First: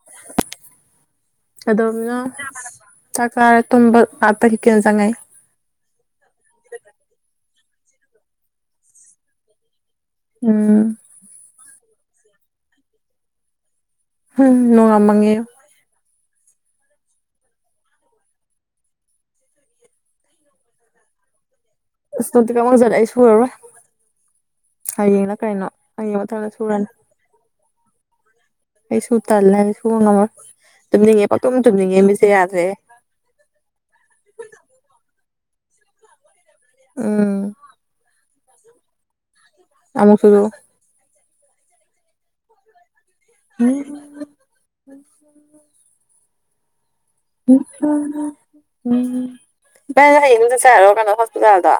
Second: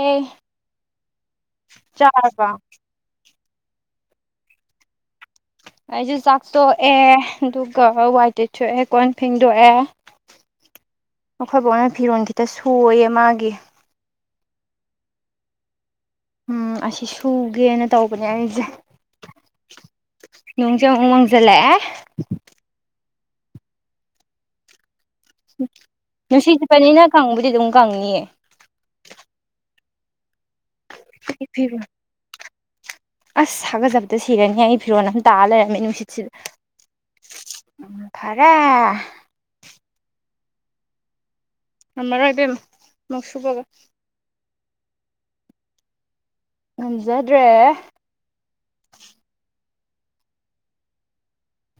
ꯑꯦ ꯑꯗꯣꯝꯅ ꯆꯥꯔꯕ ꯆꯥꯛ ꯆꯥꯔ ꯇꯨꯝꯕ ꯑꯇ ꯍꯤ ꯀꯅ ꯆꯥꯡꯉꯥꯏꯦ ꯑꯩꯁꯨ ꯆꯥꯛꯇꯣꯛꯑꯦ ꯑꯗꯨꯒ ꯋꯥꯏꯇꯩꯊꯣꯛꯑꯦ ꯀꯣꯟ ꯐꯦꯡꯗꯣꯛꯑꯦ ꯎꯝ ꯑꯩꯈꯣꯏ ꯐꯥꯎꯅ ꯐꯤꯔꯣꯟꯜ ꯈꯤꯇ ꯁꯨꯌꯦ ꯃꯥꯒꯤ ꯎꯝ ꯅꯣꯡꯌꯥꯝ ꯃꯪꯏ ꯎꯝ ꯑꯁꯤ ꯁꯨꯒꯦꯅ ꯇꯧꯕꯅꯦ ꯑꯩꯁꯦ ꯅꯣꯡꯆ ꯃꯪꯖꯂ ꯀꯃꯛ ꯥꯏꯁꯨꯔꯕ ꯍꯌꯦꯡꯅ ꯀꯩꯅꯣ ꯍꯌꯦꯡ ꯃꯊꯪꯗ ꯅꯨꯡꯁꯤꯠ ꯁꯨꯔꯅꯤ ꯁꯤꯠꯄꯅꯤꯅ ꯀꯪꯕꯨꯗꯤ ꯑꯗꯨꯝ ꯀꯪꯅꯤꯌꯦ ꯑꯩꯁꯨ ꯇꯜꯂꯦ ꯄꯨꯡꯅꯝꯕꯔ ꯐꯤꯔꯣ ꯑꯁ ꯁꯥꯒꯖꯕꯗ ꯁꯤꯔꯅꯤ ꯍꯥꯏ ꯏ ꯐꯤꯔꯣꯅ ꯇꯥꯂꯦꯔ ꯃꯦꯟꯁꯤ ꯎꯝ ꯐꯔꯦ ꯑꯃ ꯃꯛ ꯁꯗ ꯑꯝꯕꯔꯗꯅ ꯅꯛꯁꯨꯕꯕ ꯃꯁ ꯉꯝꯖꯗ꯭ꯔꯦ ꯎ ꯎꯝ ꯔ ꯍꯌꯦꯡ ꯆꯠ ꯆꯔꯣ ꯀꯩꯅꯣ ꯍꯣꯁꯄꯤꯇꯥꯜꯗꯣ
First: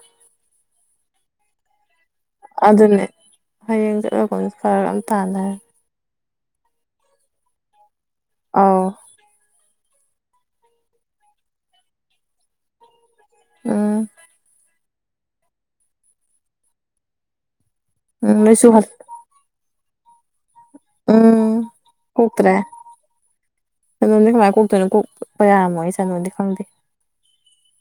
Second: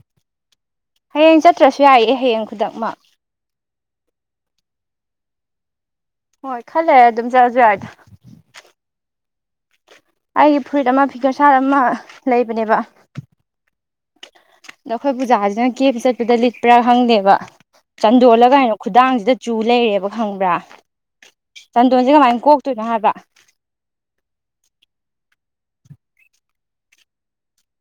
ꯍꯌꯦꯡ ꯆꯠꯇ꯭ꯔꯁꯨ ꯌꯥꯏꯌꯦ ꯍꯌꯦꯡ ꯈꯨꯗꯛꯃꯛ ꯑꯗꯨꯅꯦ ꯍꯌꯦꯡ ꯆꯠꯂꯒ ꯐꯔ ꯌꯥꯝ ꯇꯥꯟꯅꯔꯦ ꯍꯣꯏ ꯈꯜꯂꯦ ꯑꯗꯨꯝ ꯆꯠꯑꯁꯦ ꯍꯥꯏꯏꯗ ꯑ ꯑꯩꯒꯤ ꯐꯨꯔꯤꯠ ꯑꯃ ꯐꯤꯒꯔ ꯁꯥꯔꯠ ꯑꯃ ꯂꯩꯕꯅꯦꯕ ꯎꯝ ꯑꯗ ꯅꯈꯣꯏ ꯄꯨꯖꯥꯁꯤꯅ ꯀꯦꯞ ꯆꯠꯄꯗ ꯂꯤꯠꯄ꯭ꯔꯥ ꯈꯪꯗꯦꯕ ꯎꯝ ꯅꯣꯏ ꯆꯟꯗꯣꯜꯂꯒꯅ ꯁꯨꯍꯜ ꯈꯨꯗꯥꯡꯁꯤꯗ ꯆꯨ ꯂꯩꯔꯦꯕ ꯈꯪꯕ꯭ꯔꯥ ꯎꯝ ꯆꯟꯗꯣꯟꯁꯦ ꯀꯃꯥꯏꯅ ꯀꯇ꯭ꯔꯦ ꯀꯣꯛꯇꯣꯏꯅꯣ ꯍꯥꯏꯕ ꯅ ꯃꯥꯏꯇꯅ ꯀ ꯀꯌꯥꯃꯣ ꯑꯩ ꯆꯅꯣꯗꯤ ꯈꯪꯗꯦ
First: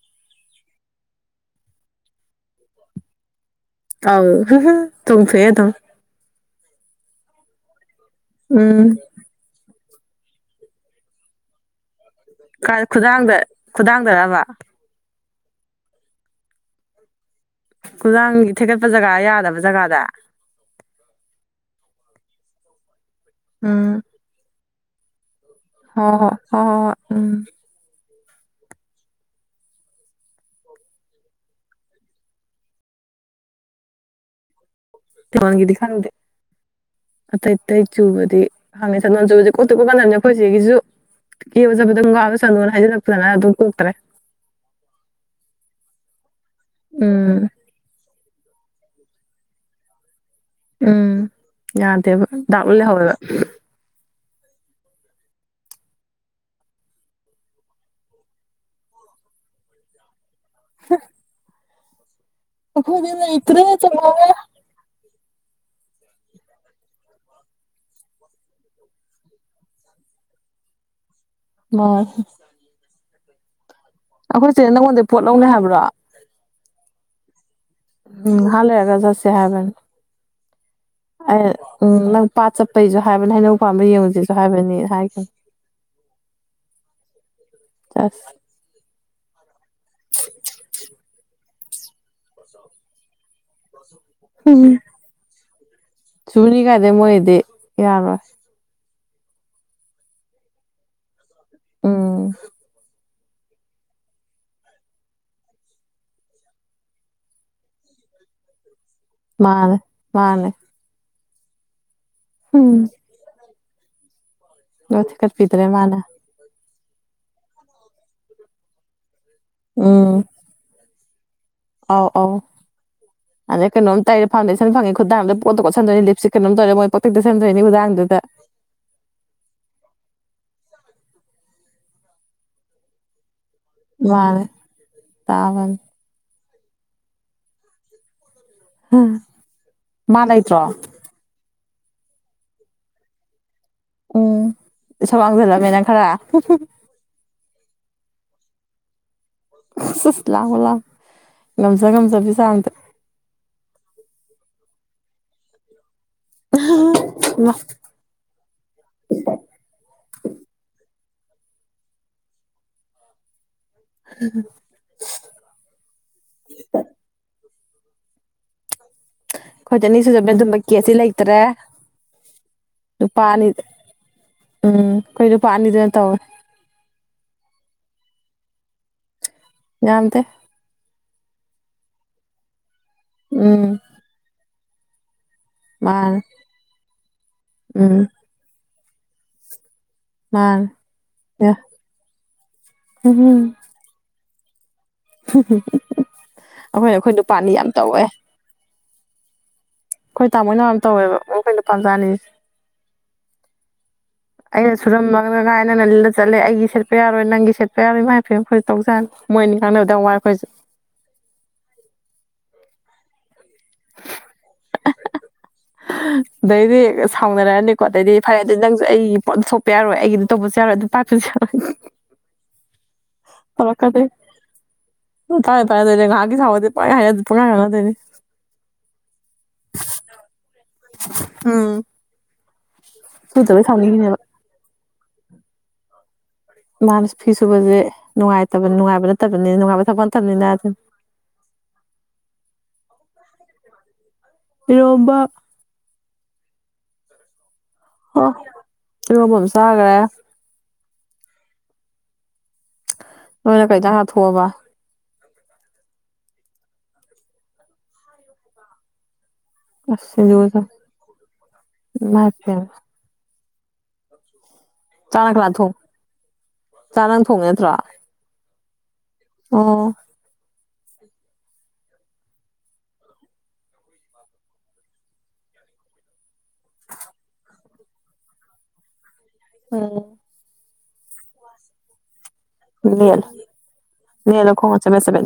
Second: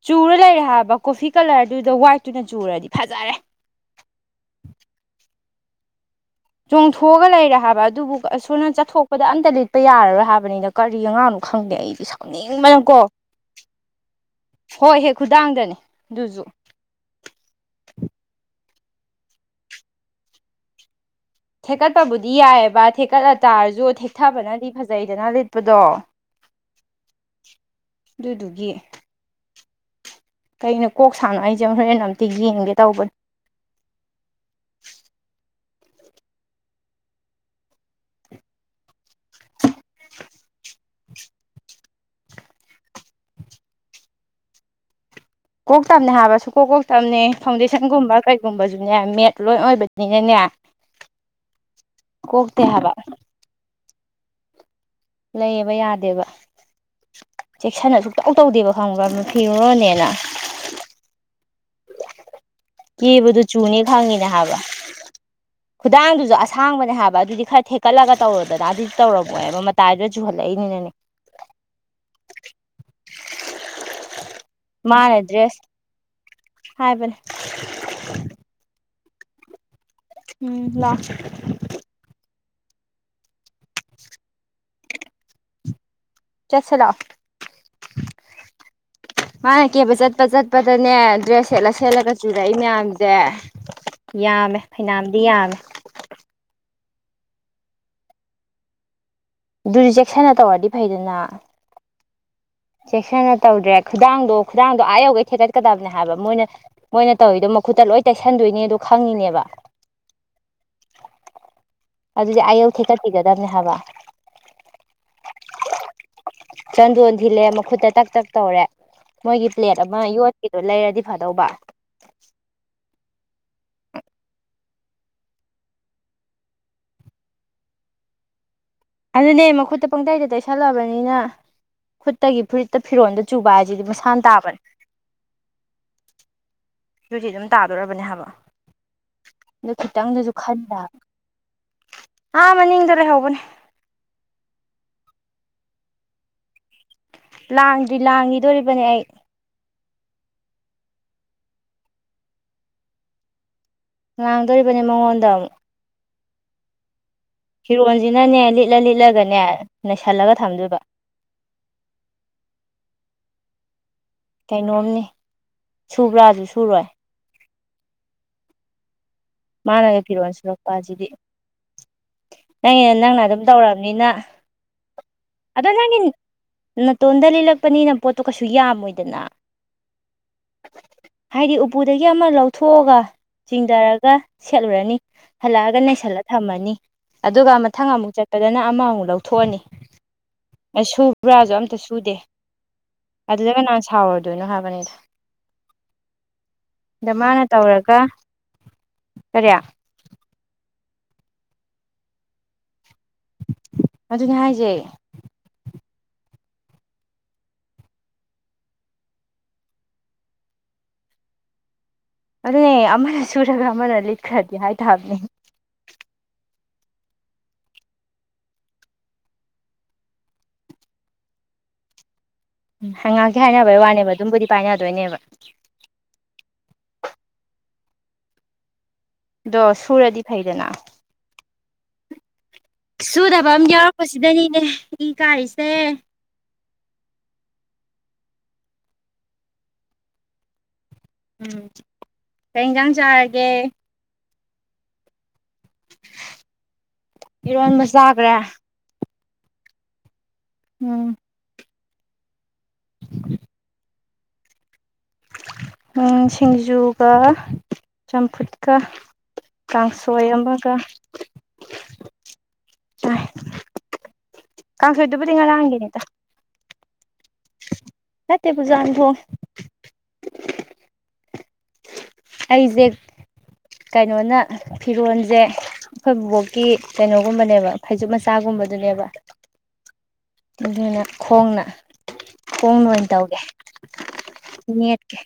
ꯆꯨꯔ ꯂꯩꯔꯦ ꯍꯥꯏꯕ ꯀꯣꯐꯤ ꯀꯂꯔꯗꯨꯗ ꯋꯥ꯭ꯋꯥꯏꯠꯇꯨꯅ ꯆꯨꯔꯗꯤ ꯐꯖꯔꯦ ꯑꯥꯎ ꯍ ꯍ ꯇꯣꯡꯁꯨꯗꯝ ꯆꯣꯡꯊꯣꯛꯑꯒ ꯂꯩꯔꯦ ꯍꯥꯏꯕ ꯑꯗꯨꯕꯨ ꯑꯁꯣꯅ ꯎꯝ ꯆꯠꯊꯣꯛꯄꯗ ꯑꯝꯇꯗꯤ ꯄꯄ ꯌꯥꯔꯣꯏ ꯍꯥꯏꯕꯅꯤꯅ ꯀꯔꯤ ꯑꯉꯥꯡꯅꯣ ꯈꯪꯗꯦ ꯑꯩꯗꯤ ꯁ ꯅꯤꯡ ꯀꯥꯏ ꯃꯅꯝꯀꯣ ꯈꯨꯗꯥꯡꯗ ꯈꯨꯗꯥꯡꯗꯔꯕ ꯍꯣꯏ ꯍꯦꯛ ꯈꯨꯗꯥꯡꯗꯅꯤ ꯑꯗꯨꯁꯨ ꯊꯦꯒꯠꯄ ꯖꯒꯥ ꯌꯥꯗꯕ ꯖꯒꯥꯗ ꯊꯦꯛꯀꯠꯄꯕꯨꯗꯤ ꯌꯥꯏꯑꯕ ꯊꯦꯛꯀꯠꯂ ꯇꯥꯔꯁꯨ ꯊꯦꯛꯊꯕꯅꯗꯤ ꯐꯖꯩꯗꯅ ꯂꯩꯇ ꯍ ꯍꯣ ꯍ ꯍ ꯎꯝ ꯑꯗꯨꯗꯨꯒꯤ ꯀꯩꯅꯣ ꯀꯣꯛ ꯁꯥꯡꯅꯣ ꯑꯩꯁꯦ ꯍꯣꯔꯦꯟ ꯑꯝꯇ ꯌꯦꯡꯒꯦ ꯇꯧꯕꯅꯤ ꯇꯃꯥꯟꯒꯤꯗꯤ ꯈꯪꯗꯦ ꯑꯇꯩ ꯑꯇꯩ ꯆꯨꯕꯗꯤ ꯍꯪꯉꯤ ꯁꯥ ꯅꯣꯟ ꯆꯨꯕꯁꯦ ꯀꯣꯛꯇꯣꯛꯄ ꯀꯥꯟꯗꯅꯦ ꯑꯩꯈꯣꯏ ꯁꯤꯒꯤꯁꯨ ꯀ ꯋꯥ ꯁꯕꯗꯪꯋꯥꯁꯅ ꯍꯩ ꯂꯥꯛꯗꯅ ꯑꯗꯨ ꯑꯗꯨ ꯍꯇꯥꯔꯦ ꯀꯣꯛꯇꯝꯅꯦ ꯍꯥꯏꯕꯁꯨ ꯀꯣꯛꯀꯣꯛ ꯇꯝꯅꯦ ꯎꯝ ꯐꯥꯎꯟꯗꯦꯁꯟꯒꯨꯝꯕ ꯀꯩ ꯒꯨꯝꯕꯁꯨꯅꯦ ꯃꯦꯠ ꯂꯣꯏ ꯑꯣꯏꯕꯅꯤꯅꯅꯦ ꯎꯝ ꯌꯥꯗꯕ ꯀꯣꯛꯇꯦ ꯗꯥꯛ ꯂ ꯍꯥꯏꯕ ꯍꯕ ꯂꯩꯕ ꯌꯥꯗꯦꯕ ꯆꯦꯛꯁꯤꯟꯅ ꯁꯨꯛꯇꯧ ꯇꯧꯗꯦꯕ ꯈꯪꯕ꯭ꯔꯅ ꯐꯤꯔꯨꯔꯣꯅꯦꯅ [unintelligible] ꯑ ꯀꯦꯕꯗꯨ ꯏꯇ ꯆꯨꯅꯤ ꯆ ꯈꯪꯉꯤꯅꯦ ꯃꯥꯉ ꯍꯥꯏꯕ ꯈꯨꯗꯥꯡꯗꯨꯁꯨ ꯑꯁꯥꯡꯕꯅꯦ ꯍꯥꯏꯕ ꯑꯗꯨꯗꯤ ꯈꯔ ꯊꯦꯛꯀꯠꯂꯒ ꯇꯧꯔꯨꯗꯅ ꯑꯗꯨꯗꯤ ꯇꯧꯔꯝꯃꯣꯏꯅꯦꯕ ꯃꯇꯥꯏꯗꯨꯗ ꯆꯨꯍꯜꯂꯛꯏꯅꯤꯅꯦ [unintelligible] ꯍ [unintelligible] ꯑꯩꯈꯣꯏꯁꯦ ꯅꯪꯉꯣꯟꯗꯩ ꯃꯥꯅ ꯄꯣꯠ ꯂꯧꯅꯤꯩ ꯗ꯭ꯔꯦꯁ ꯍꯥꯏꯕ꯭ꯔꯣ ꯍꯥꯏꯕꯅꯦ ꯎꯝ ꯍꯜꯂꯑꯒ ꯆꯁꯤꯦ ꯍꯥꯏꯕꯅꯤ ꯎꯝ ꯂꯥꯛꯑꯣ ꯎꯝꯪ ꯄꯥꯠ ꯆꯠꯄꯩꯁꯨ ꯍꯥꯏꯕꯅꯤ ꯍꯩꯅꯧ ꯄꯥꯝꯕ ꯌꯦꯡꯕꯁꯤꯁꯨ ꯍꯥꯏꯕꯅꯤ ꯍꯥꯏꯈꯤꯅꯤ ꯆꯠꯁꯦ ꯂꯥꯛꯑꯣ ꯆꯥꯁ ꯃꯥꯅ ꯀꯦꯕ ꯆꯠꯄ ꯆꯠꯄꯗꯅꯦ ꯗ꯭ꯔꯦꯁ ꯁꯦꯠꯂ ꯁꯦꯠꯂꯒ ꯆꯨꯔꯛꯏ ꯃꯌꯥꯝꯁꯦ ꯌꯥꯝꯃꯦ ꯎꯝ ꯐꯩꯅꯥꯝꯗꯤ ꯌꯥꯝꯃꯦ ꯀ ꯀꯗꯦ ꯃꯣꯏꯗꯤ ꯌꯥꯔꯣꯏ ꯑꯗꯨ ꯔꯤꯖꯦꯛꯁꯟꯅ ꯇꯧꯔꯗꯤ ꯐꯩꯗꯅ ꯑꯣꯝ ꯆꯦꯛꯁꯤꯟꯅ ꯇꯧꯗ꯭ꯔꯦ ꯈꯨꯗꯥꯡꯗꯣ ꯈꯨꯗꯥꯡꯗꯣ ꯑꯥ ꯌꯧꯒꯩ ꯊꯦꯒꯠꯀꯗꯕꯅꯦ ꯍꯥꯏꯕ ꯃꯣꯏꯅ ꯃꯣꯏꯅ ꯇꯧꯔꯤꯗꯣ ꯃꯈꯨꯠꯇ ꯂꯣꯏ ꯇꯩꯁꯟꯗꯣꯏꯅꯦꯗꯣ ꯈꯪꯉꯤꯅꯦꯕ ꯃꯥꯅꯦ ꯃꯥꯅꯦ ꯑꯗꯨꯗꯤ ꯑꯌꯨ ꯊꯤꯀꯠꯄꯤꯒꯗꯕꯅꯦ ꯍꯥꯏꯕ ꯂꯣꯁꯤ ꯀꯠꯄꯤꯗ꯭ꯔꯦ ꯃꯥꯅ ꯆꯟꯗꯣꯟ ꯊꯤꯜꯂꯦ ꯃꯈꯨꯠꯇ ꯇꯛ ꯇꯛ ꯇꯧꯔꯦ ꯃꯣꯏꯒꯤ ꯄ꯭ꯂꯦꯠ ꯑꯃ ꯌꯣꯠꯈꯤꯗꯣ ꯂꯩꯔꯗꯤ ꯐꯗꯧꯕ ꯑꯥꯎ ꯑꯥꯎ ꯑꯗ ꯀꯩꯅꯣꯝ ꯇꯥꯏꯔ ꯐꯥꯎꯟꯦꯁꯟ ꯐꯪꯉ ꯈꯨꯗꯥꯡꯝ ꯄꯣꯣꯟꯗꯣꯏꯅꯤ ꯂꯤꯞꯁꯤ ꯀꯩꯅꯣꯝ ꯇꯧꯔ ꯃꯣꯏ ꯄꯣꯛꯇ ꯁꯗꯣꯏꯅꯤꯥꯡꯗꯣ ꯑꯗꯨꯗ ꯑꯩꯅ ꯈꯨꯠꯇꯒꯤ ꯐꯨꯔꯤꯠꯇ ꯐꯤꯔꯣꯟꯗ ꯆꯨꯕꯥꯖꯤꯗꯤ ꯃꯁꯥꯟ ꯃꯥꯅꯦ ꯇꯥꯕꯟ ꯇꯥꯕꯅꯤ ꯑꯗꯨꯗꯤ ꯑꯗꯨꯝ ꯇꯥꯗꯣꯔꯕꯅꯦ ꯍꯥꯏꯕ ꯑꯗꯨ ꯃꯥ ꯈꯤꯇꯪꯗꯁꯨ ꯂꯩꯇ꯭ꯔꯣ ꯈꯟꯕꯕ ꯑ ꯃꯅꯤꯗꯔꯦ ꯍꯕꯅꯦ ꯎꯝ ꯁꯥꯡꯖꯂꯃꯦꯅ ꯈꯔ ꯂꯥꯡꯗ꯭ꯔꯤ ꯂꯥꯡꯈꯤꯗꯣꯔꯤꯕꯅꯦ ꯑꯩ ꯆ ꯂ ꯂꯥꯡ ꯉꯝꯖ ꯉꯝꯖꯕꯤꯁꯥꯝꯇ ꯉꯥꯡꯗꯣꯔꯤꯕꯅꯤ ꯃꯉꯣꯟꯗ ꯑꯃꯨꯛ ꯑ ꯐꯤꯔꯣꯟꯁꯤꯅꯅꯦ ꯂꯤꯠꯂ ꯂꯤꯠꯂꯒꯅꯦ ꯅꯩꯁꯜꯂꯒ ꯊꯝꯗꯣꯏꯕ ꯀꯩꯅꯣꯝꯅꯤ ꯁꯨꯕ꯭ꯔꯥ ꯑꯗꯨ ꯁꯨꯔꯣꯏ ꯑꯩꯈꯣꯏꯗꯤ ꯃꯥꯅꯒ ꯑꯅꯤ ꯁꯨꯖꯕꯅꯦ ꯑꯗꯨꯝꯕ ꯄꯤꯔꯛꯑꯁꯤꯂꯛꯄ ꯀꯦꯁꯇꯤ ꯑꯗꯨꯗꯤ ꯂꯩꯇ꯭ꯔꯦ ꯅꯪꯒꯤ ꯅꯪꯅ ꯅꯨꯄꯥ ꯑꯗꯨꯝ ꯑꯅꯤ ꯇꯧꯔꯛꯑꯕꯅꯤꯅ ꯎꯝ ꯑꯩꯈꯣꯏ ꯅꯨꯄꯥ ꯑꯗꯣ ꯑꯅꯤꯗꯨꯅ ꯅꯪꯒꯤ ꯇꯧꯋꯦ ꯅꯥꯇꯣꯟꯗ ꯂꯤꯠꯂꯛꯄꯅꯤꯅ ꯄꯣꯠꯇꯣ ꯀꯩꯁꯨ ꯌꯥꯝꯃꯣꯏꯗꯅ ꯌꯥꯝꯝꯗ ꯍꯥꯏꯗꯤ ꯎꯄꯨꯗꯒꯤ ꯑꯃ ꯂꯧꯊꯣꯛꯑꯒ ꯎꯝ ꯆꯤꯡꯊꯔꯒ ꯁꯦꯠꯂꯨꯔꯅꯤ ꯍꯜꯂꯛꯑꯒ ꯅꯩꯁꯜꯂ ꯃꯥꯅꯦ ꯊꯝꯃꯅꯤ ꯑꯗꯨꯒ ꯃꯊꯪ ꯎꯝ ꯑꯃꯨꯛ ꯆꯠꯄꯗꯅ ꯑꯃꯃꯨꯛ ꯂꯧꯊꯣꯛꯑꯅꯤ ꯃꯥꯅꯦ ꯑ ꯁꯨ꯭ꯔꯥꯁꯨ ꯑꯝꯇ ꯁꯨꯗꯦ ꯑꯗꯨꯗ ꯅꯍꯥꯟ ꯁꯥꯎꯔꯗꯣꯏꯅꯣ ꯍꯥꯏꯕꯅꯤꯗ ꯑꯩꯈꯣꯏꯅ ꯑꯗ ꯑꯩꯈꯣꯏ ꯃꯥꯅ ꯅꯨꯄꯥꯅꯤ ꯌꯥꯝ ꯇꯧꯋꯦ ꯁꯔꯌꯥ ꯑꯩꯈꯣꯏ ꯇꯥꯃꯣꯏ ꯝ ꯇꯧꯋꯦꯕ ꯃꯈꯣꯏꯅ ꯄꯥꯝꯖꯥꯅꯤꯁꯦ ꯑꯗꯨꯅꯦ ꯍꯥꯏꯁꯦ ꯑꯩꯅ ꯁꯨꯔꯝ ꯃꯅ ꯀꯅ ꯅꯪꯅ ꯂꯤꯗ ꯆꯠꯂꯦ ꯑꯩꯒꯤ ꯁꯦꯠꯄ ꯌꯥꯔꯣꯏ ꯅꯪꯒꯤ ꯁꯦꯠꯄ ꯌꯥꯔꯣꯏ ꯃꯥꯥꯏꯅ ꯐꯤ ꯑꯩꯈꯣꯏꯁꯨ ꯇꯧꯖꯥꯅꯤ ꯃꯣꯏꯅꯤ ꯉꯥꯡꯅꯕꯗ ꯋꯥꯏ ꯑꯩꯈꯣꯏꯁꯨ [inaudible] ꯑꯗꯨꯅꯦ ꯑꯃꯅ ꯁꯨꯔꯒ ꯑꯃꯅ ꯂꯤꯠꯈ꯭ꯔꯗꯤ ꯍꯥꯏꯇꯥꯕꯅꯦ ꯑꯗꯩꯗꯤ ꯁꯥꯎꯅꯔꯅꯤꯀꯣ ꯑꯗꯩꯗꯤ ꯐꯔꯦ ꯑꯗꯨꯩ ꯅꯪꯁꯨ ꯑꯩꯒꯤ ꯄꯣꯠ ꯁꯣꯛꯄ ꯌꯥꯔꯣꯏ ꯑꯩꯒꯤ ꯑꯗꯨ ꯇꯧꯕꯁꯨ ꯌꯥꯔꯣꯏ ꯑꯗꯨ ꯄ [unintelligible] [unintelligible] ꯉꯥꯡꯁꯦ ꯍꯥꯏꯅꯕꯩ ꯐꯔꯛ ꯀꯗꯤ ꯋꯥꯅꯦꯕ ꯑꯗꯨꯝꯕꯨꯗꯤ ꯄꯥꯏꯅꯗꯣꯏꯅꯦꯕ ꯇꯥꯏꯦ ꯇꯔ ꯂꯩ ꯉꯥꯒꯤ ꯊꯕꯗ ꯄꯒꯥꯏ ꯑꯗꯨ ꯄꯀꯥꯅ ꯇꯅꯤ ꯑꯗꯣ ꯁꯨꯔꯗꯤ ꯐꯩꯗꯅ ꯎꯝ ꯁꯨꯗꯕ ꯑꯃꯝ ꯁꯨꯗꯕꯩ ꯁꯥꯎꯅꯤꯡꯉꯤꯅꯦꯕ ꯌꯥꯎꯔꯛꯄꯁꯤꯗꯅꯤꯅꯦ ꯏ ꯀꯥꯔꯤꯁꯦ ꯃꯥꯅ ꯐꯤ ꯁꯨꯕꯁꯦ ꯅꯨꯡꯉꯥꯏꯇꯕ ꯅꯨꯡꯉꯥꯏꯕ ꯅꯠꯇꯕꯅꯤ ꯅꯨꯡꯉꯥꯏꯕ ꯊꯛ ꯅꯠꯇꯕꯅꯤꯅ ꯑꯗꯨꯝ ꯎꯝ ꯀꯔꯤ ꯏꯟꯖꯥꯡ ꯆꯥꯔꯒꯦ ꯏꯔꯣꯝꯕ ꯏꯔꯣꯟꯕ ꯆꯥꯈ꯭ꯔꯦ ꯏ ꯍꯝꯁ ꯍꯥꯏꯒ꯭ꯔꯦ ꯎꯝ ꯊꯣꯕ ꯁꯤꯡꯖꯨꯒ ꯆꯝꯐꯨꯠꯀ ꯑꯁ ꯀꯥꯡꯁꯣꯏ ꯁꯤꯡꯖꯨꯒ ꯑꯃꯒ ꯏꯃꯥꯏ ꯄꯦꯝꯃ ꯆꯥꯅꯛ ꯀꯥꯡꯁꯣꯏꯗꯨꯕꯨꯗꯤ ꯀꯅꯥ ꯊꯣꯡ ꯉꯔꯥꯡꯒꯤꯅꯤꯗ ꯆꯥꯅꯥ ꯊꯣꯡꯉꯦ ꯅꯠꯇ꯭ꯔꯣ ꯀꯇꯦ ꯄꯨꯖꯥ ꯑꯕ ꯑꯣ ꯑꯩꯁꯦ ꯀꯩꯅꯣꯅ ꯐꯤꯔꯣꯜꯁꯦ ꯑꯩꯈꯣꯏ ꯕꯣꯛꯀꯤ ꯀꯩꯅꯣꯒꯨꯝꯕꯅꯦꯕ ꯐꯩꯖꯨꯞ ꯃꯆꯥꯒꯨꯝꯕꯗꯨꯅꯦꯕ ꯑꯣ ꯑꯗꯨꯅ ꯈꯣꯡꯅ ꯍꯣꯡꯅ ꯑꯣꯏꯅ ꯅꯦꯠꯂꯣ ꯇꯧꯒꯦ ꯅꯦꯠꯂꯣ ꯈꯣꯡꯅ ꯆꯕꯦꯠ ꯃꯦꯠꯀꯦ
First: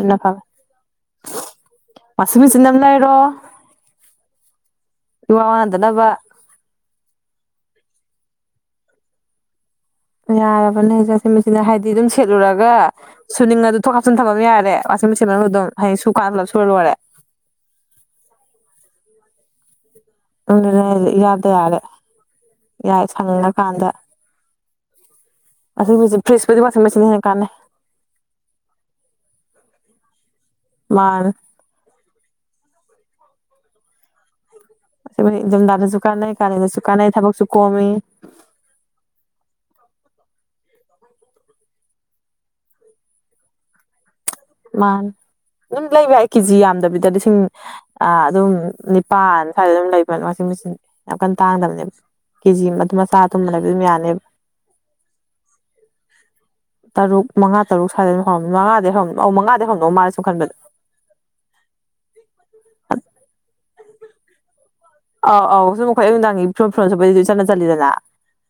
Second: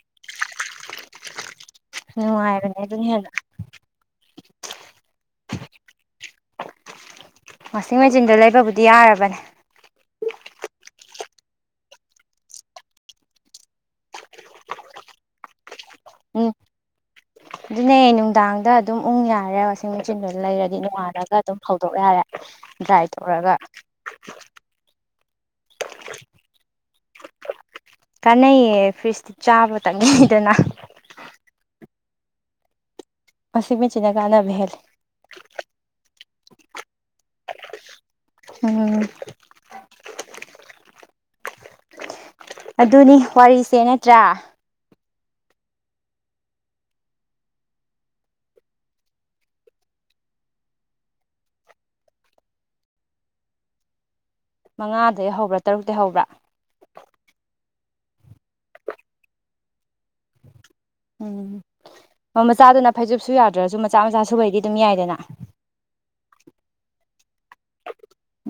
ꯄꯁꯨꯃꯤ ꯆꯅꯝ ꯂꯩꯥꯏꯔꯣ ꯍꯦꯟꯅ ꯋꯥ ꯋꯥꯗꯅꯕ ꯋꯥꯁꯤꯡ ꯃꯦꯆꯤꯟꯗ ꯂꯩꯕꯕꯨꯗꯤ ꯌꯥꯔꯕꯅꯦ ꯌꯥꯔꯕꯅꯦ ꯆꯠꯁꯦ ꯃꯆꯅ ꯍꯥꯏꯗꯤ ꯑꯗꯨꯝ ꯁꯦꯠꯂꯨꯔꯒ ꯁꯨꯅꯤꯡ ꯑꯗꯨ ꯊꯣ ꯍꯥꯞꯆꯤꯟ ꯊꯝꯐꯝ ꯑꯃ ꯌꯥꯔꯦ ꯁꯨ ꯀꯥꯟꯂ ꯎꯝ ꯁ ꯋꯥꯔꯦ ꯑꯗꯨꯅꯦ ꯅꯨꯡꯗꯥꯡꯗ ꯑꯗꯨꯝ ꯎꯪ ꯌꯥꯔꯦꯁ ꯏꯁꯤꯡ ꯃꯆꯤꯟꯗꯨꯅ ꯂꯩꯔꯗꯤ ꯑꯗꯨꯅ ꯅꯣꯡꯉꯥꯂꯒ ꯏꯌꯥꯗ ꯑꯗꯨꯝ ꯍꯧꯗꯣꯛ ꯌꯥꯔꯦ ꯗ꯭ꯔꯥꯏ ꯇꯧꯔꯒ ꯑꯁꯤ ꯃ ꯐꯦꯁꯄꯗꯤ ꯄ ꯃꯦꯆꯅꯦ ꯀꯥꯟꯅ ꯀꯥꯟꯅꯩꯌꯦ ꯐ꯭ꯔꯤꯁꯇꯤ ꯆꯥꯕ ꯇꯛꯉꯗꯅ ꯃꯥꯅꯦ ꯃꯁꯤꯃꯤꯆꯤꯅꯒꯥꯟꯅꯃꯦꯍꯦꯜ ꯖꯝꯗꯥꯗꯁꯨ ꯀꯥꯟꯅꯩ ꯀꯥꯗꯁꯨ ꯀꯥꯟꯅꯩ ꯊꯕꯛꯁꯨ ꯀꯣꯝꯃꯤ ꯎꯝ ꯑꯗꯨꯅꯤ ꯋꯥꯔꯤꯁꯦ ꯅꯠꯇ꯭ꯔꯥ ꯃꯥꯥꯟ ꯑꯗꯨꯝ ꯂꯩꯕ ꯑꯩ ꯀꯦꯖꯤ ꯌꯥꯝꯗꯕꯤꯗ ꯂꯤꯁꯤꯡ ꯑꯗꯨꯝ ꯅꯤꯄꯥꯥꯟ ꯁ꯭ꯋꯥꯏꯗ ꯑꯗꯨꯝ ꯂꯩꯕꯁꯤꯡ ꯌꯥꯝ ꯀꯟꯅ ꯇꯥꯡꯗꯕꯅꯦꯕ ꯀꯦꯖꯤ ꯑꯗꯨ ꯃꯆꯥ ꯑꯗꯨꯨꯝꯕ ꯂꯩꯕ ꯑꯗꯨꯝ ꯌꯥꯅꯦꯕ ꯃꯉꯥꯗꯒꯤ ꯍꯧꯕ꯭ꯔꯥ ꯇꯔꯨꯛꯇ ꯍꯧꯕ꯭ꯔꯥ ꯇꯔꯨꯛ ꯃꯉꯥ ꯇꯔꯨꯛ ꯁꯗꯅ ꯃꯉꯥꯩ ꯃꯉꯥꯩ ꯍꯧꯧ ꯃꯥ ꯎꯝ ꯑꯣ ꯃꯆꯥꯗꯨꯅ ꯐꯩꯖꯨꯞꯁꯨ ꯌꯥꯗ꯭ꯔꯁꯨ ꯃꯆꯥ ꯃꯆꯥ ꯁꯨꯕꯩꯗꯤ ꯑꯗꯨꯝ ꯌꯥꯏꯗꯅ ꯑꯧ ꯑꯧ ꯁꯨꯝ ꯑꯩꯈꯣꯏ ꯑꯌꯨ ꯅꯨꯡꯗꯥꯡꯒꯤ ꯐꯤꯣꯝ ꯐꯤꯣꯟ ꯁꯠꯄꯩꯗꯤ ꯑꯗꯨ ꯆꯠꯅ ꯆꯠꯗꯅ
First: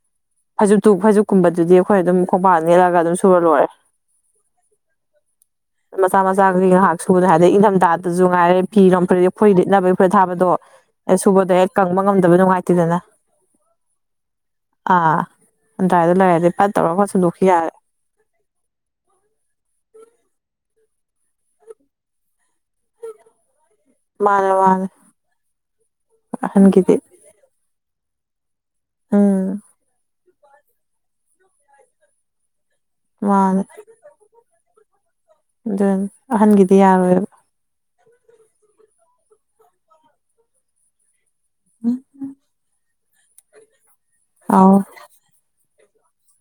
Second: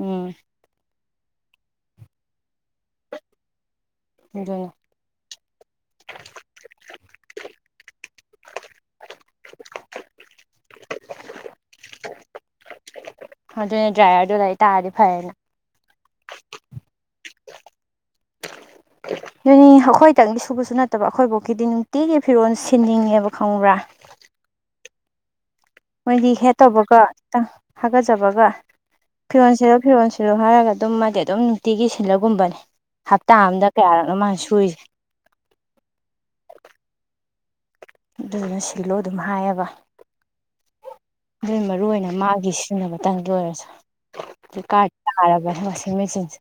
ꯎꯝ ꯐꯩꯨꯞꯨ ꯐꯩꯖ ꯀꯨꯝꯕꯗꯨꯗꯤ ꯑꯩꯈꯣꯏ ꯑꯗꯨꯝ ꯈꯣꯡꯄ ꯅꯦꯜꯂꯒ ꯑꯗꯨꯝ ꯁꯨꯔ ꯂꯣꯏꯔꯦ ꯑꯗꯨꯅꯤ ꯃꯁꯥ ꯃꯁꯥꯒ ꯍꯥ ꯁꯨꯕꯅ ꯍꯥꯏꯔꯗꯤ ꯏꯊꯝꯊꯥꯗꯁꯨ ꯉꯥꯏꯔꯦ ꯐꯤꯔꯣꯝ ꯐ꯭ꯔꯗꯤ ꯑꯩꯈꯣꯏ ꯂꯤꯠꯅꯕꯒꯤ ꯐꯣꯏ ꯊꯥꯕꯗꯣ ꯑꯦ ꯁꯨꯕꯗꯣ ꯍꯦꯛ ꯀꯪꯕ ꯉꯝꯗꯕ ꯅꯨꯡꯉꯥꯏꯇꯦꯗꯅ ꯑꯗꯨꯅꯦ ꯗ꯭ꯔꯥꯏꯌꯔꯗꯨ ꯂ ꯇꯥꯔꯗꯤ ꯐꯔꯦꯅ ꯑꯗꯨꯟꯏꯗ ꯂꯩꯔꯗꯤ ꯐꯠ ꯇꯧꯔꯒ ꯈꯠꯁꯨꯗꯣꯛꯈꯤ ꯌꯥꯔꯦ ꯑꯗꯨꯅꯤ ꯑꯩꯈꯣꯏꯇꯪꯗꯤ ꯁꯨꯕꯁꯨ ꯅꯠꯇꯕ ꯑꯩꯈꯣꯏꯐꯥꯎꯀꯤꯗꯤ ꯅꯨꯡꯇꯤꯒꯤ ꯐꯤꯔꯣꯜ ꯁꯤꯟꯅꯤꯡꯉꯦꯕ ꯈꯪꯕ꯭ꯔꯥ ꯃꯥꯅꯦ ꯃꯥꯅꯦ ꯃꯣꯏꯗꯤ ꯍꯦ ꯑꯍꯟꯒꯤꯗꯤ ꯇꯧꯕꯒ ꯈꯤꯇꯪ ꯍꯥꯒꯠꯆꯕꯒ ꯐꯤꯔꯣꯜ ꯎꯝ ꯁꯤꯔꯣ ꯐꯤꯔꯣꯜꯁꯤꯣ ꯁꯤꯜꯂꯣ ꯍꯥꯏꯔꯒ ꯑꯗꯨꯝ ꯃꯥꯗꯤ ꯑꯗꯨꯝ ꯅꯨꯡꯇꯤꯒꯤ ꯁꯤꯜꯂꯒꯨꯝꯕꯅꯦ ꯍꯞꯇꯥ ꯑꯝꯗ ꯀꯌꯥꯔꯛꯅꯣ ꯃꯥꯜꯅꯁꯤ ꯍꯨꯏ ꯑꯗꯨ ꯑꯍꯟꯒꯤꯗꯤ ꯌꯥꯔꯣꯏꯕ ꯑꯗꯨꯗꯨꯅ ꯁꯤꯜꯂꯣ ꯑꯗꯨꯝ ꯍꯥꯏꯌꯦꯕ ꯑꯗꯨ ꯃꯔꯨꯏ ꯑꯣꯏꯅ ꯃꯥꯒꯤ ꯁꯤꯖꯤꯟꯅꯕꯇꯪꯒꯤ ꯑꯣꯏꯔꯁꯨ ꯑꯗꯨ ꯑꯧ ꯀꯥꯔꯠ ꯇꯥꯔꯕꯅꯦ ꯃꯁꯤ ꯊꯃꯦ ꯆꯁ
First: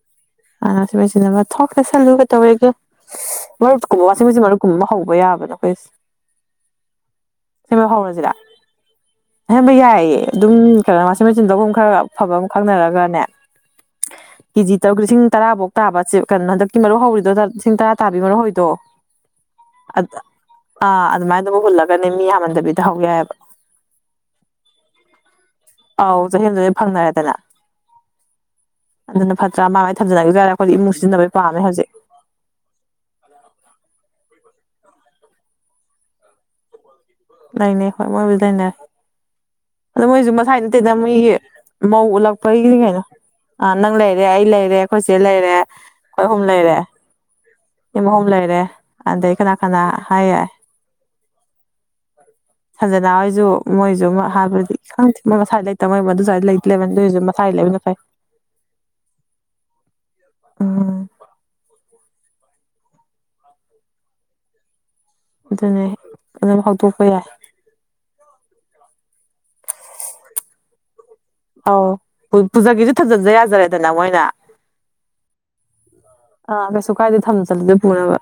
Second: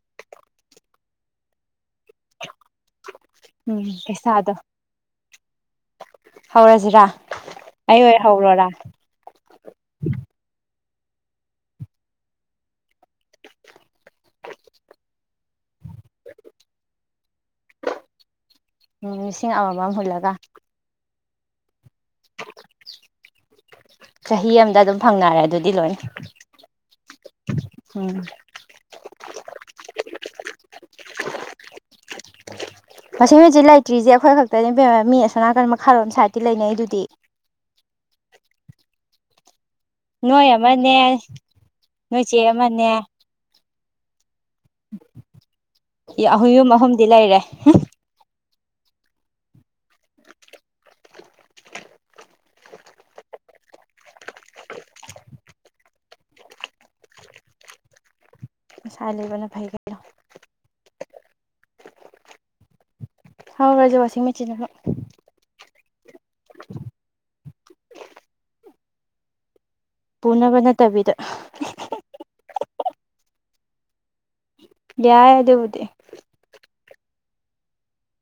ꯑꯅꯁꯤ ꯄꯥꯏꯁꯤ ꯊ ꯑꯩꯈꯣꯏ ꯁꯜꯂꯨꯒ ꯇꯧꯋꯦꯒ ꯎꯝ ꯃꯔꯨꯞ ꯀꯨꯝꯕ ꯋꯥꯆꯤꯡ ꯃꯦꯆꯤꯟ ꯃꯔꯨꯞ ꯀꯨꯝꯕ ꯑꯃ ꯍꯧꯕ ꯌꯥꯕꯅꯣ ꯑꯩꯈꯣꯏ ꯍ ꯁꯦꯝꯕ ꯍꯧꯥꯎꯔꯁꯤꯗ ꯁꯦꯝꯕ ꯌꯥꯏꯌꯦ ꯑꯗꯨꯝ ꯈ ꯋꯥꯁꯤꯡ ꯃꯦꯆꯤꯟꯗꯒꯨꯝ ꯈꯔ ꯑꯐꯕ ꯑꯃ ꯈꯪꯅꯔꯒꯅꯦ ꯀꯦꯖꯤ ꯇꯔꯨꯛ ꯂꯤꯁꯤꯡ ꯇꯔꯥꯐꯧ ꯇꯥꯕꯦ ꯀꯩꯅꯣ ꯍꯟꯛꯀꯤꯨ ꯍꯧꯔꯤꯗꯣ ꯂꯤꯁꯤꯡ ꯇꯔꯥ ꯇꯥꯕꯤ ꯃꯔꯨꯣ ꯎꯝ ꯂꯤꯁꯤꯡ ꯑꯃꯃꯝ ꯍꯨꯜꯂꯒ ꯑ ꯑꯗꯨ ꯃꯥ ꯐꯂ ꯅꯦ ꯃꯤ ꯌꯥꯝꯃꯟꯗꯕꯤꯗ ꯍꯧ ꯌꯥꯦꯏꯕ ꯆꯍꯤ ꯑꯃꯗ ꯑꯗꯨꯝ ꯐꯪꯅꯔꯦ ꯑꯗꯨꯗꯤ ꯂꯣꯏꯅ ꯑꯥꯎ ꯆꯍꯤꯗꯨ ꯐꯪꯅꯔꯦꯗꯅ ꯎꯝ ꯑꯗꯨꯅ ꯐꯠꯇ꯭ꯔꯥ ꯃꯥꯡꯉꯥꯏ ꯊꯝꯖꯅ ꯑꯩꯈꯣꯏ ꯏꯃꯨꯡ ꯁꯤꯖꯤꯟꯅꯕꯩ ꯄꯥꯝꯃꯦ ꯍꯧꯖꯤꯛ ꯃꯁꯤ ꯍꯧꯖꯤꯛ ꯂꯩꯇ꯭ꯔꯤꯁꯦ ꯑꯩꯈꯣꯏ ꯈꯛꯇꯅꯦ ꯄ ꯃꯤ ꯑꯁꯣ ꯅꯥꯀꯟ ꯃꯈꯥꯔꯣꯝ ꯁꯥꯏꯠꯇꯤ ꯂꯩꯅꯩ ꯑꯗꯨꯗꯤ ꯅꯦ ꯍ ꯃꯣꯏ ꯗꯥꯏꯅꯦ ꯑꯗ ꯃꯣꯏꯁꯨ ꯅꯣꯏ ꯃꯁꯥꯏ ꯅꯠꯇꯦꯗ ꯑꯃꯅꯦ ꯃꯣꯏꯒꯤ ꯃꯧ ꯅꯣꯏ ꯆꯦ ꯎꯠꯂꯛꯄꯒꯤꯅꯤ ꯀꯩꯅꯣ ꯑꯃꯅꯦ ꯑ ꯅꯪ ꯂꯩꯔꯦ ꯑꯩ ꯂꯩꯔꯦ ꯑꯩꯣꯏꯆꯦ ꯂꯩꯔꯦ ꯑꯩꯈꯣꯏ ꯑꯍꯨꯝ ꯌꯨꯝ ꯂꯩꯔꯦ ꯑꯍꯨꯝꯗꯤ ꯂꯩꯔꯦ ꯃꯤ ꯑꯍꯨꯝ ꯂꯩꯔꯦ ꯑꯗꯩ ꯀꯅꯥ ꯀꯅꯥ ꯍꯥꯏꯌꯦ ꯁꯟꯖꯅꯥ ꯍꯣꯏꯁꯨ ꯃꯣꯏꯁꯨ ꯍꯥꯏꯕꯗꯤ ꯏꯪ ꯊ ꯃꯁꯥꯏ ꯂꯩꯇꯕ ꯃꯣꯏ ꯑꯗꯨꯁꯨ ꯂꯩꯇ ꯂꯩꯕꯁꯨ ꯃꯁꯥꯏ ꯂꯩꯕꯅ ꯄꯥꯏ ꯉꯁꯥ ꯂꯩꯕꯅ ꯐꯩ ꯀꯩꯅꯣ ꯎꯝ ꯍꯥꯎ ꯔꯖꯦ ꯋꯥꯁꯤ ꯃꯦꯁꯤꯤꯟ ꯑꯗꯨꯅꯦ ꯑꯗꯨꯝ ꯍꯧꯗꯣꯛꯄ ꯌꯥꯏ ꯄ ꯄꯨꯅꯕ ꯅ ꯇꯕꯤꯗ ꯄꯨꯖꯒꯤꯁꯨꯦ ꯊꯥꯖꯟꯖ ꯌꯥꯖꯔꯦꯗꯅ ꯃꯣꯏꯅ ꯌꯥꯏꯗꯦꯕꯨꯗꯤꯦ ꯑ ꯀꯥꯏꯗ ꯊꯝ ꯆꯠꯂꯁꯦ ꯄꯨꯅꯕ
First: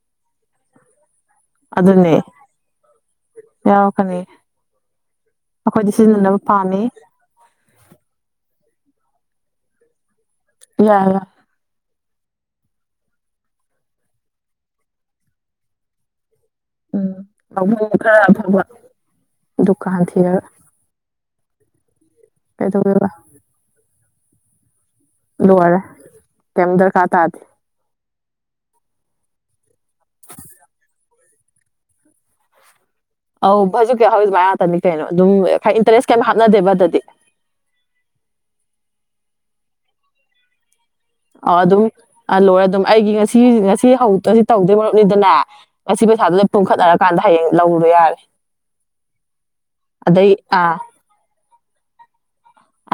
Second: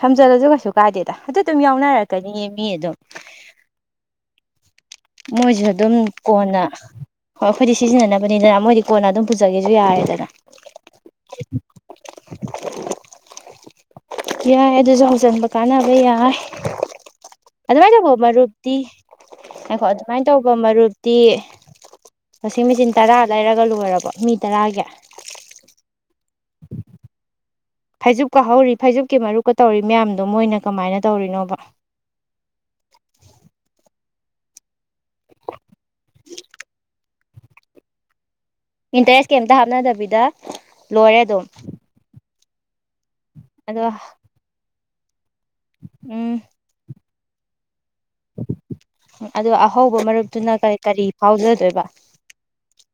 ꯊꯝꯖꯤꯜꯂꯁꯨ ꯀꯩꯁꯨ ꯀꯥꯏꯗꯦꯗ ꯑꯗꯨ ꯑꯗꯨꯝ ꯑꯗꯨꯅꯦ ꯌꯥꯎꯅꯔꯛꯀꯅꯤꯌꯦ ꯃꯤ ꯑꯗꯨꯝ ꯌꯥꯎꯔꯛꯀꯅꯤ ꯃꯣꯏꯁꯨ ꯑꯩꯈꯣꯏꯗꯤ ꯑꯗꯨꯝ ꯁꯤꯖꯤꯟꯅꯅꯕ ꯀꯣꯟꯅ ꯄꯥꯝꯃꯤ ꯍꯣꯏ ꯑꯩꯈꯣꯏꯗꯤ ꯁꯤꯖꯤꯟꯅꯅꯕꯅꯤꯅ ꯃꯣꯏꯗꯤ ꯀꯣꯟꯅ ꯑꯗꯨꯝ ꯄꯨꯖꯒꯦꯁꯨ ꯌꯥꯔꯦꯗꯅ ꯋꯥ ꯋꯥ ꯌꯥꯏ ꯑꯗꯨꯁꯨ ꯍꯧꯖꯤꯟꯕ ꯀꯥꯟꯅꯕ ꯌꯥꯏ ꯎꯝ ꯂꯧꯕꯨꯛ ꯑꯗꯨꯃꯥꯏꯅ ꯇꯧꯕ ꯈꯔ ꯑꯐꯕ ꯃꯔꯨꯞꯇꯤ ꯍꯥꯏꯈꯣ ꯗꯨꯀꯥꯟ ꯑꯗꯨꯃꯥꯏꯅ ꯊꯤꯔꯒ ꯇꯧꯕ ꯃꯔꯨꯞ ꯇꯤ ꯋꯥꯁꯤꯡ ꯃꯦꯆꯤꯟ ꯀꯩꯗꯧꯗꯣꯏꯕ ꯇꯔꯥ ꯂꯩꯔꯒ ꯂꯣꯏꯔꯕ ꯃꯤ ꯇꯔꯥꯒꯤ ꯀꯗꯔ ꯈꯥ ꯇꯗ ꯐꯩꯖꯨꯞꯀꯥ ꯍꯧꯔꯤ ꯐꯩꯖꯨꯞꯀꯤ ꯃꯔꯨꯞꯀ ꯇꯧꯔꯤ ꯃꯌꯥꯝꯗꯣ ꯃꯣꯏꯅ ꯀꯃꯥꯏꯅ ꯇꯧꯔꯤꯅꯣꯕ ꯑꯧ ꯍꯧꯖꯤꯛꯀꯤ ꯍꯧꯖꯤꯛ ꯃꯥꯏ ꯉꯥꯛꯇꯅꯤ ꯀꯩꯅꯣ ꯑꯗꯨꯝ ꯈꯔ ꯏꯟꯇꯔꯦꯁ ꯀꯩꯝ ꯍꯥꯞꯅꯗꯦꯕ ꯑꯗꯨꯗꯤ [inaudible] ꯏꯟꯇꯔꯦꯁ ꯀꯩꯝꯇ ꯍꯥꯞꯅꯗꯕꯤꯗ ꯂꯣꯏꯔꯦ ꯑꯗꯨꯝ ꯂꯣꯏꯔꯦ ꯑꯗꯨꯝ ꯑꯩꯒꯤ ꯉꯁꯤ ꯉꯁꯤ ꯑꯗꯣ ꯍꯧ ꯇꯧꯗꯣꯏ ꯃꯔꯨꯞꯅꯤꯗꯅꯦ ꯉꯁꯤ ꯄꯩꯁꯥꯗꯨꯗ ꯄꯨꯨꯝꯈꯠꯅꯔ ꯀꯥꯟꯥꯏꯌꯦ ꯂꯧ ꯑꯗ ꯑꯍꯧꯕ ꯑꯗꯩ ꯃꯔꯨꯞꯇꯨꯅ ꯑꯥ ꯀꯔꯤ ꯐꯥꯎꯖꯗꯣꯏꯕ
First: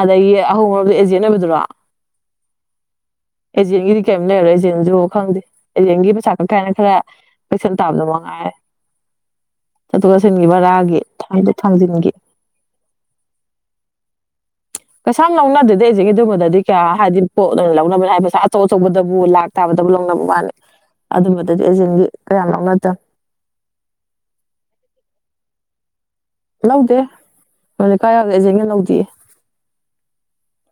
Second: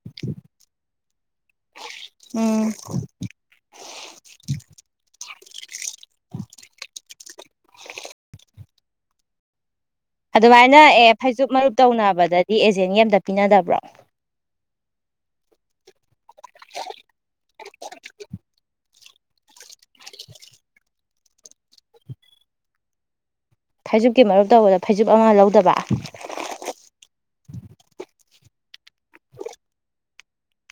ꯑꯗꯒꯤ ꯑꯍꯣꯡ ꯃꯔꯣꯗ ꯑꯦꯖꯦꯟ ꯑꯣꯏꯕꯗꯨꯔꯣ ꯎꯝ ꯑꯦꯖꯦꯟꯒꯤꯗꯤ ꯀꯩꯝ ꯂꯩꯔꯦ ꯑꯦꯖꯦꯟꯁꯨ ꯈꯪꯗꯦ ꯑꯦꯖꯦꯟꯒꯤ ꯄꯩꯁꯥ ꯀꯪꯀꯥꯏꯅ ꯈꯔ ꯄꯩꯁꯟ ꯇꯥꯕꯗꯣ ꯃꯉꯥꯏꯔꯦ ꯆꯠꯊꯣꯛ ꯆꯠꯁꯤꯟꯒꯤ ꯑꯗꯨꯃꯥꯏꯅ ꯚꯔꯥꯒꯤ ꯑꯦ ꯐꯩꯖꯨꯞ ꯊꯥꯡꯗꯣꯛ ꯃꯔꯨꯞ ꯊꯥꯡꯖꯤꯟꯒꯤ ꯇꯧꯅꯕꯗꯗꯤ ꯑꯦꯖꯦꯟꯒ ꯑꯝꯇ ꯄꯤꯅꯗꯕ꯭ꯔꯣ ꯀꯩꯁꯥ ꯌꯥꯝ ꯂꯧꯅꯗꯦ ꯑꯩꯁꯦ ꯀꯩꯗꯨꯝꯕꯗꯗꯤ ꯀꯌꯥ ꯍꯥꯏꯗꯤ ꯄꯣꯠ ꯂꯧꯅꯕꯅ ꯍꯥꯏ ꯄꯩꯁ ꯑꯆꯧ ꯑꯆꯧꯕ ꯗꯕꯨ ꯂꯥꯛ ꯇꯥꯕꯗꯕꯨ ꯂꯧꯅꯕ ꯋꯥꯅꯤ ꯑꯗꯨꯝꯕꯗꯗꯤ ꯑꯦꯖꯦꯟꯒꯤ ꯀꯌꯥꯝ ꯂꯧꯅꯗꯕ ꯐꯩꯖꯨꯞꯀꯤ ꯃꯔꯨꯞ ꯇꯧꯕꯗ ꯐꯩꯖꯨꯞ ꯑꯃ ꯂꯧꯗꯕ ꯂꯧꯗꯦ ꯃ ꯂꯩꯀꯥ ꯌꯥꯗ ꯑꯦꯖꯦꯟꯅ ꯂꯧꯗꯦ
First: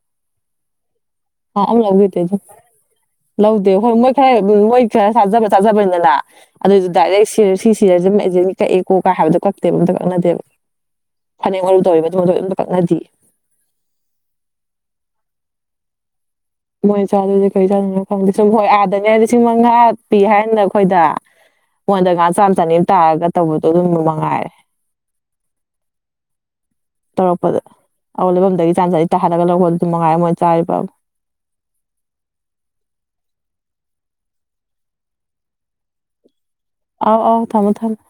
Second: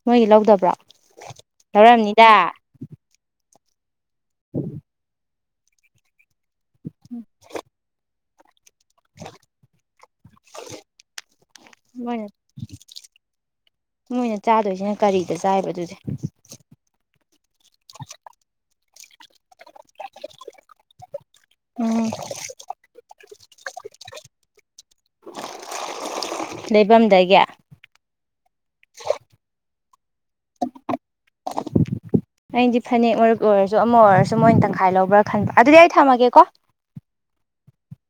ꯃꯣꯏꯒꯤ ꯂꯧꯗꯕ꯭ꯔꯣ ꯂꯧꯈꯤꯗꯦ ꯂꯧꯔꯑꯝꯅꯤꯗ ꯑꯗꯨꯝ ꯂꯧꯗꯦ ꯍꯣꯏ ꯃꯣꯏ ꯈꯔ ꯃꯣꯏ ꯈꯔ ꯊꯥꯖꯕ ꯇꯥꯖꯕꯅꯤꯅ ꯑꯗꯨꯏꯁꯨ ꯗꯥꯏꯔꯦꯛ ꯁꯤꯔ ꯁꯤ ꯁꯤꯔ ꯀꯛꯑꯦ ꯀꯣ ꯀꯥꯏ ꯍꯥꯏꯕꯗꯣ ꯀꯛꯇꯦꯕ ꯑꯝꯇ ꯀꯛꯅꯗꯦꯕ ꯐꯅꯦꯛ ꯃꯔꯨ ꯇꯧꯋꯤ ꯃꯇꯨꯡ ꯃꯣꯏꯅ ꯌꯝꯇ ꯀꯛꯅꯗꯦ ꯃꯣꯏꯅ ꯆꯥꯗꯣꯏꯁꯤꯅ ꯀꯔꯤꯗ ꯆꯥꯏꯕ ꯑꯗꯨꯗꯤ ꯃꯣꯏ ꯆꯥꯗꯣꯏꯗꯤꯦ ꯀꯔꯤ ꯆꯥꯗꯣꯏꯅꯣ ꯈꯪꯗꯦ ꯁꯨꯝ ꯍꯣꯏ ꯑꯥꯗꯅꯤ ꯍꯥꯏꯔꯗꯤ ꯁꯤ ꯉꯥꯄꯤꯤ ꯍꯥꯏꯅ ꯑꯩꯈꯣꯏꯗ ꯎꯝ ꯃꯉꯣꯟꯗꯒ ꯆꯥꯝ ꯆꯅꯤ ꯇꯥꯔꯒ ꯇꯧꯕꯗꯣ ꯑꯗꯨꯝ ꯃꯉꯥꯏꯔꯦ ꯂꯩꯐꯝꯗꯒꯤ ꯇꯧꯔꯛꯄꯗ ꯑꯜ ꯂꯩꯕꯗꯒꯤ ꯇꯥꯟꯖꯂꯤ ꯇꯥꯍꯜꯂꯒ ꯂꯧ ꯁ ꯃꯉꯥꯏ ꯃꯣꯏ ꯆꯥꯕꯕ ꯑꯩꯗꯤ ꯐꯅꯦꯛ ꯃꯔꯨꯞ ꯑꯣꯏꯔꯁꯨ ꯑꯃ ꯑꯣꯏꯔꯁꯨ ꯃꯣꯏꯅ ꯇꯪꯈꯥꯏ ꯂꯧꯕ꯭ꯔꯥ ꯈꯟꯕ꯭ꯔꯥ ꯑꯗꯨꯗꯤ ꯑꯩ ꯊꯝꯃꯒꯦꯀꯣ ꯑꯥꯎ ꯑꯥꯎ ꯊꯝꯃꯣ ꯊꯝꯃ